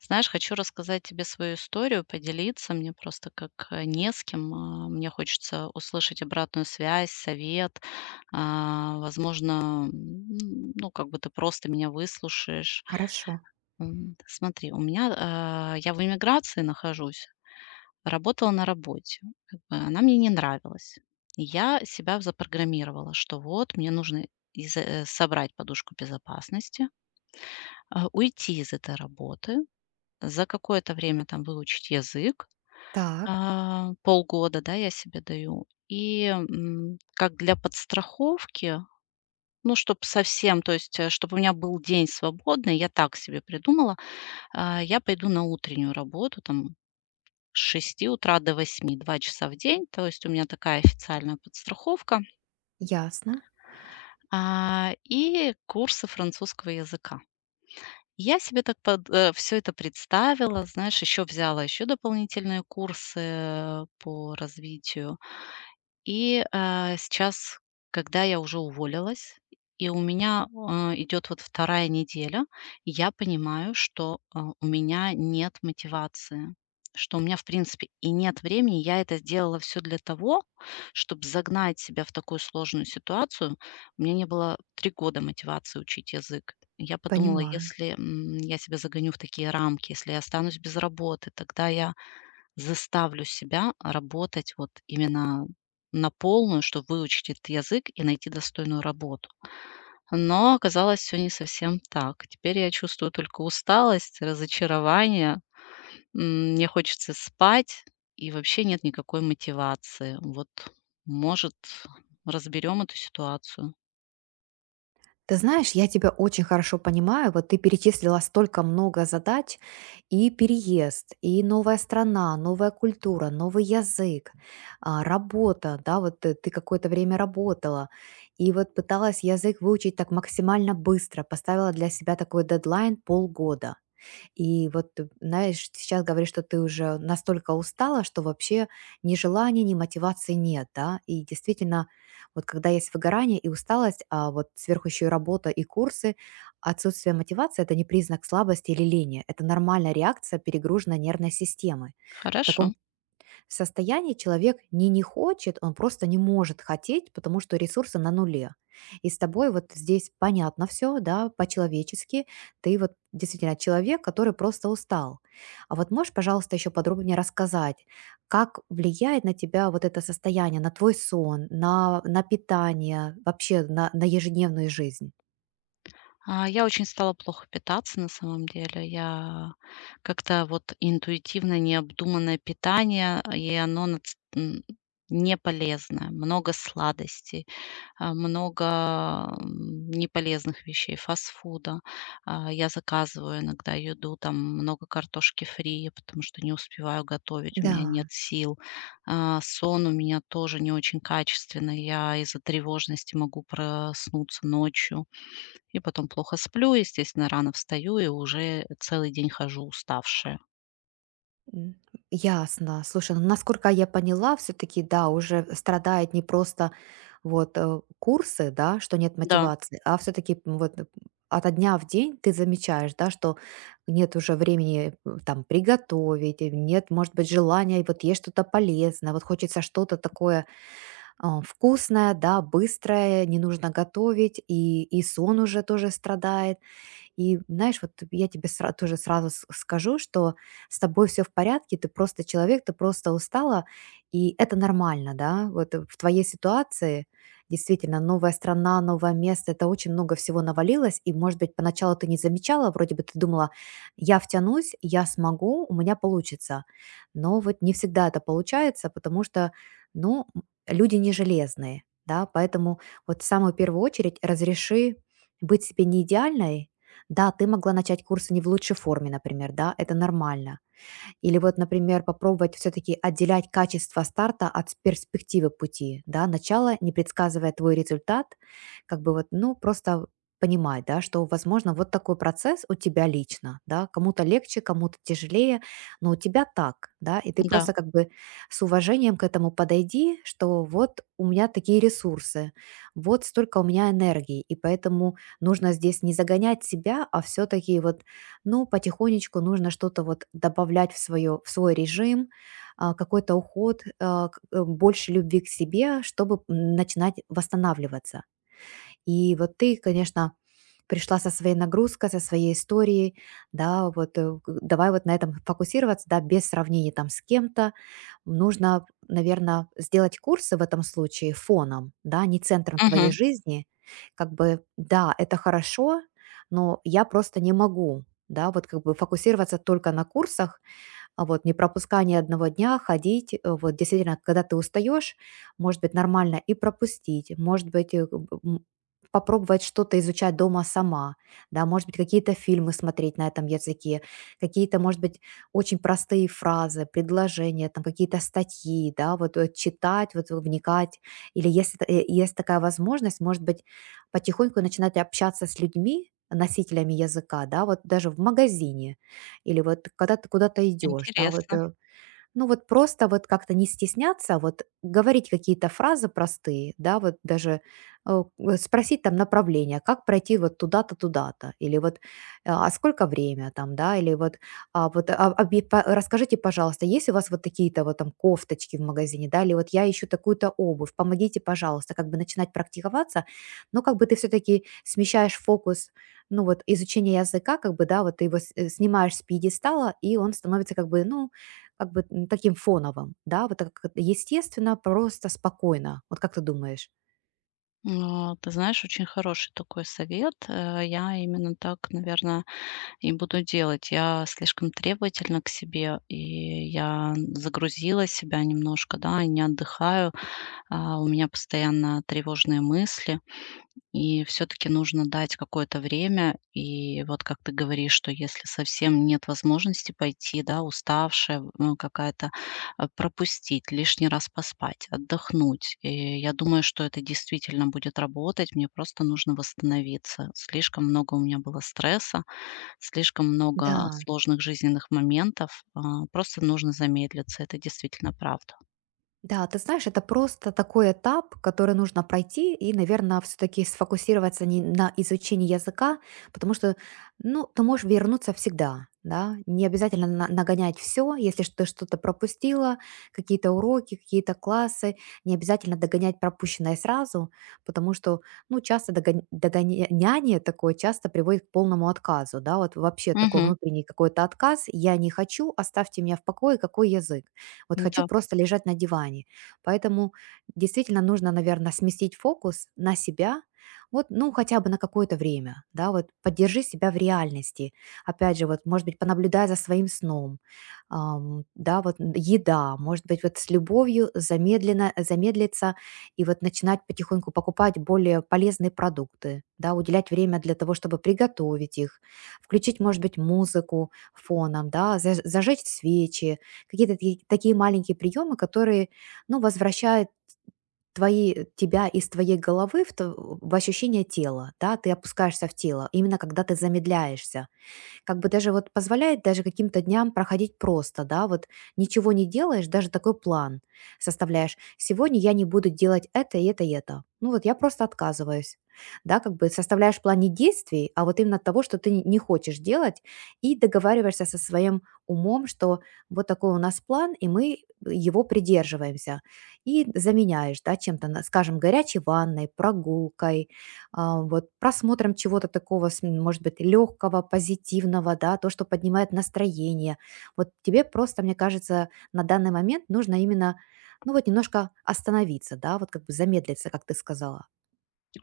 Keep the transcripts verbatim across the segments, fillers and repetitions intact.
Знаешь, хочу рассказать тебе свою историю, поделиться. Мне просто как э, не с кем. а, Мне хочется услышать обратную связь, совет. А, Возможно, м, ну, как бы ты просто меня выслушаешь. Хорошо. М, Смотри, у меня... а, Я в эмиграции нахожусь. Работала на работе. Как бы она мне не нравилась. И я себя запрограммировала, что вот мне нужно из- э, собрать подушку безопасности, а, уйти из этой работы, за какое-то время там выучить язык, Так, а, полгода, да, я себе даю. И, м, как для подстраховки, ну, чтобы совсем, то есть, чтобы у меня был день свободный, я так себе придумала, а, я пойду на утреннюю работу там с шести утра до восьми, два часа в день, то есть у меня такая официальная подстраховка, ясно, а, и курсы французского языка. Я себе так все это представила, знаешь, еще взяла еще дополнительные курсы э, по развитию. И, а, сейчас, когда я уже уволилась, и у меня, а, идет вот вторая неделя, и я понимаю, что, а, у меня нет мотивации, что у меня, в принципе, и нет времени. Я это сделала все для того, чтобы загнать себя в такую сложную ситуацию. У меня не было три года мотивации учить язык. Я подумала, понимаю. если, м, я себя загоню в такие рамки, если я останусь без работы, тогда я заставлю себя работать вот именно на полную, чтобы выучить этот язык и найти достойную работу. Но оказалось все не совсем так. Теперь я чувствую только усталость, разочарование, м, мне хочется спать и вообще нет никакой мотивации. Вот, может, разберем эту ситуацию. Ты знаешь, я тебя очень хорошо понимаю. Вот ты перечислила столько много задач: и переезд, и новая страна, новая культура, новый язык, а, работа, да, вот ты ты какое-то время работала, и вот пыталась язык выучить так максимально быстро, поставила для себя такой дедлайн полгода. И вот, ты знаешь, сейчас говоришь, что ты уже настолько устала, что вообще ни желания, ни мотивации нет, да? И действительно, вот когда есть выгорание и усталость, а вот сверху еще и работа и курсы, отсутствие мотивации — это не признак слабости или лени, это нормальная реакция перегруженной нервной системы. В таком Хорошо. состояние человек не не хочет, он просто не может хотеть, потому что ресурсы на нуле. И с тобой вот здесь понятно все, да, по-человечески. Ты вот действительно человек, который просто устал. А вот можешь, пожалуйста, еще подробнее рассказать, как влияет на тебя вот это состояние, на твой сон, на, на питание, вообще на, на ежедневную жизнь? А, я очень стала плохо питаться на самом деле. Я как-то вот интуитивно необдуманное питание, а, и оно нац м, не полезное. Много сладостей, а, много, м, неполезных вещей, фастфуда. А, я заказываю иногда еду, там много картошки фри, потому что не успеваю готовить, у меня нет Да, сил. А, сон у меня тоже не очень качественный. Я из-за тревожности могу проснуться ночью. И потом плохо сплю, естественно, рано встаю и уже целый день хожу уставшая. М, ясно. Слушай, ну, насколько я поняла, все таки да, уже страдает не просто вот, э, курсы, да, что нет Да, мотивации, а все таки вот, э, ото дня в день ты замечаешь, да, что нет уже времени, м, там приготовить, э, нет, может быть, желания вот есть что-то полезное, вот хочется что-то такое, а, вкусное, да, быстрое, не нужно готовить, и и сон уже тоже страдает. И знаешь, вот я тебе сра- тоже сразу с- скажу, что с тобой все в порядке, ты просто человек, ты просто устала, и это нормально, да, вот э, в твоей ситуации действительно новая страна, новое место, это очень много всего навалилось, и, может быть, поначалу ты не замечала, вроде бы ты думала, я втянусь, я смогу, у меня получится, но вот не всегда это получается, потому что, ну, м, люди не железные, да, поэтому вот в самую первую очередь разреши быть себе не идеальной, да, ты могла начать курсы не в лучшей форме, например, да, это нормально. Или вот, например, попробовать все-таки отделять качество старта от с- перспективы пути, да, начало, не предсказывая твой результат, как бы вот, ну, просто понимать, да, что, возможно, вот такой процесс у тебя лично, да, кому-то легче, кому-то тяжелее, но у тебя так, да, и ты да. просто как бы с уважением к этому подойди, что вот у меня такие ресурсы, вот столько у меня энергии, и поэтому нужно здесь не загонять себя, а все-таки вот но потихонечку нужно что-то вот добавлять в, свое, в свой режим, а, какой-то уход, а, к- э, больше любви к себе, чтобы м, начинать восстанавливаться. И вот ты, конечно, пришла со своей нагрузкой, со своей историей, да, вот э, г- давай вот на этом фокусироваться, да, без сравнения там с кем-то. Нужно, наверное, сделать курсы в этом случае фоном, да, не центром твоей Мгм. жизни. Как бы, да, это хорошо, но я просто не могу, да, вот как бы фокусироваться только на курсах, а вот не пропускать ни одного дня, ходить. Э, вот действительно, когда ты устаешь, может быть, нормально и пропустить, может быть, э, м, м, попробовать что-то изучать дома сама, да, может быть, какие-то фильмы смотреть на этом языке, какие-то, может быть, очень простые фразы, предложения, там какие-то статьи, да, вот э, читать, вот вникать, или если та- э, есть такая возможность, может быть, потихоньку начинать общаться с людьми, носителями языка, да, вот даже в магазине, или вот когда ты куда-то идешь, да, вот, Интересно. э, ну, вот просто вот как-то не стесняться, а вот говорить какие-то фразы простые, да, вот даже э, э, спросить там направление, как пройти вот туда-то, туда-то, или вот э, а сколько время там, да, или вот, а, вот а, обе- по- расскажите, пожалуйста, есть у вас вот такие-то вот там кофточки в магазине, да, или вот я ищу такую-то обувь, помогите, пожалуйста, как бы начинать практиковаться, но как бы ты все-таки смещаешь фокус ну вот изучение языка, как бы, да, вот ты его с- э, снимаешь с пьедестала, и он становится как бы, ну, как бы, м, таким фоновым, да, вот так как это естественно, просто, спокойно. Вот как ты думаешь? Но ты знаешь, очень хороший такой совет. Э, я именно так, наверное, и буду делать. Я слишком требовательна к себе, и я загрузила себя немножко, да, и не отдыхаю. А, у меня постоянно тревожные мысли. И все таки нужно дать какое-то время. И вот как ты говоришь, что если совсем нет возможности пойти, да, уставшая, ну, какая-то, а, пропустить, лишний раз поспать, отдохнуть. И я думаю, что это действительно будет работать. Мне просто нужно восстановиться. Слишком много у меня было стресса, слишком много Да. сложных жизненных моментов. А, просто нужно замедлиться. Это действительно правда. Да, ты знаешь, это просто такой этап, который нужно пройти и, наверное, все-таки сфокусироваться не на изучении языка, потому что, ну, ты можешь вернуться всегда, да, не обязательно на- нагонять все, если ш- ты что-то пропустила, какие-то уроки, какие-то классы, не обязательно догонять пропущенное сразу, потому что, ну, часто догон- догоняние такое часто приводит к полному отказу, да, вот вообще такой Мгм. внутренний какой-то отказ, я не хочу, оставьте меня в покое, какой язык. Вот хочу Да. просто лежать на диване. Поэтому действительно нужно, наверное, сместить фокус на себя, вот, ну, хотя бы на какое-то время, да, вот поддержи себя в реальности. Опять же, вот, может быть, понаблюдай за своим сном, ам, да, вот н- еда, может быть, вот с любовью замедленно, замедлиться и вот начинать потихоньку покупать более полезные продукты, да, уделять время для того, чтобы приготовить их, включить, может быть, музыку фоном, да, за- зажечь свечи, какие-то таки- такие маленькие приемы, которые, ну, возвращают твои, тебя из твоей головы в, то- в ощущение тела, да, ты опускаешься в тело, именно когда ты замедляешься, как бы даже вот позволяет даже каким-то дням проходить просто, да, вот ничего не делаешь, даже такой план составляешь. Сегодня я не буду делать это, и это, и это. Ну вот я просто отказываюсь. Да, как бы составляешь план не действий, а вот именно того, что ты не не хочешь делать, и договариваешься со своим умом, что вот такой у нас план, и мы его придерживаемся. И заменяешь, да, чем-то, на- скажем, горячей ванной, прогулкой, а, вот просмотром чего-то такого, с- может быть, легкого, позитивного, да, то, что поднимает настроение. Вот тебе просто, мне кажется, на данный момент нужно именно, ну вот немножко остановиться, да, вот как бы замедлиться, как ты сказала.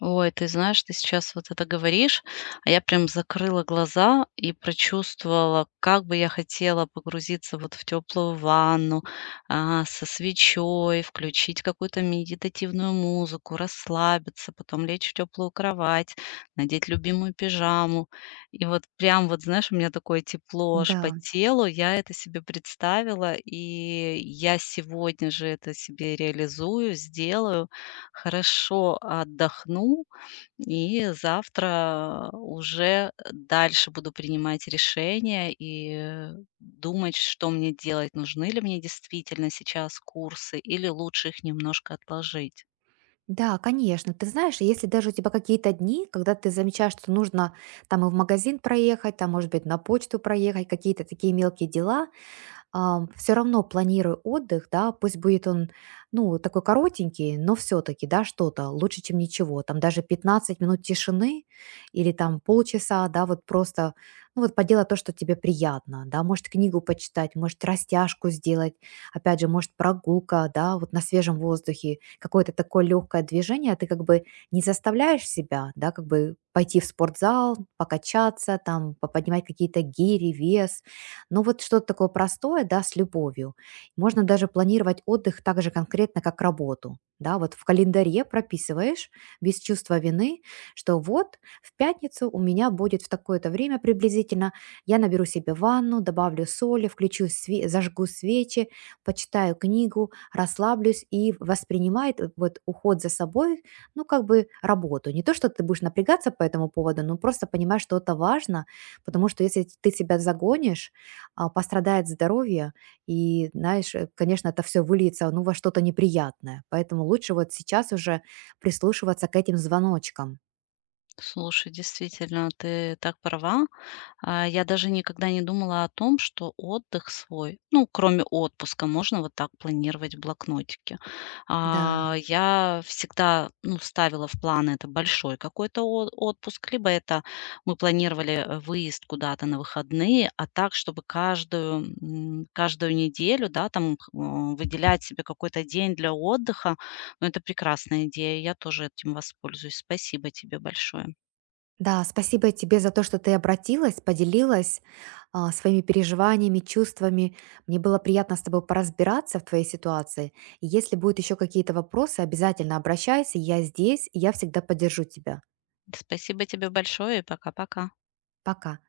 Ой, ты знаешь, ты сейчас вот это говоришь, а я прям закрыла глаза и прочувствовала, как бы я хотела погрузиться вот в теплую ванну, а, со свечой, включить какую-то медитативную музыку, расслабиться, потом лечь в теплую кровать, надеть любимую пижаму. И вот прям вот, знаешь, у меня такое тепло аж по Да, телу, я это себе представила, и я сегодня же это себе реализую, сделаю, хорошо отдохну, и завтра уже дальше буду принимать решения и думать, что мне делать, нужны ли мне действительно сейчас курсы или лучше их немножко отложить. да, конечно. Ты знаешь, если даже у тебя какие-то дни, когда ты замечаешь, что нужно там и в магазин проехать, там, может быть, на почту проехать, какие-то такие мелкие дела, все равно планирую отдых, да, пусть будет он, ну, такой коротенький, но все-таки, да, что-то лучше, чем ничего. Там даже пятнадцать минут тишины или там полчаса, да, вот просто, ну, вот поделать то, что тебе приятно, да, может, книгу почитать, может, растяжку сделать, опять же, может, прогулка, да, вот на свежем воздухе, какое-то такое легкое движение, а ты как бы не заставляешь себя, да, как бы пойти в спортзал, покачаться, там, поподнимать какие-то гири, вес, но вот что-то такое простое, да, с любовью. Можно даже планировать отдых так же конкретно, как работу. Да, вот в календаре прописываешь без чувства вины, что вот в пятницу у меня будет в такое-то время приблизительно, я наберу себе ванну, добавлю соли, включу све- зажгу свечи, почитаю книгу, расслаблюсь и воспринимает э, вот уход за собой, ну, как бы работу. Не то, что ты будешь напрягаться по этому поводу, но просто понимаешь, что это важно, потому что если ты себя загонишь, а, пострадает здоровье, и, знаешь, э, конечно, это все выльется, ну, во что-то неприятное. Поэтому лучше вот сейчас уже прислушиваться к этим звоночкам. Слушай, действительно, ты так права. А, Я даже никогда не думала о том, что отдых свой, ну, кроме отпуска, можно вот так планировать в блокнотике. Да. А, Я всегда, ну, ставила в план это большой какой-то о- отпуск, либо это мы планировали э, выезд куда-то на выходные, а так, чтобы каждую, м, каждую неделю, да, там х- м, выделять себе какой-то день для отдыха, ну, это прекрасная идея, я тоже этим воспользуюсь. Спасибо тебе большое. Да, спасибо тебе за то, что ты обратилась, поделилась а, своими переживаниями, чувствами. Мне было приятно с тобой поразбираться в твоей ситуации. И если будут еще какие-то вопросы, обязательно обращайся. Я здесь, и я всегда поддержу тебя. Спасибо тебе большое и пока-пока. Пока.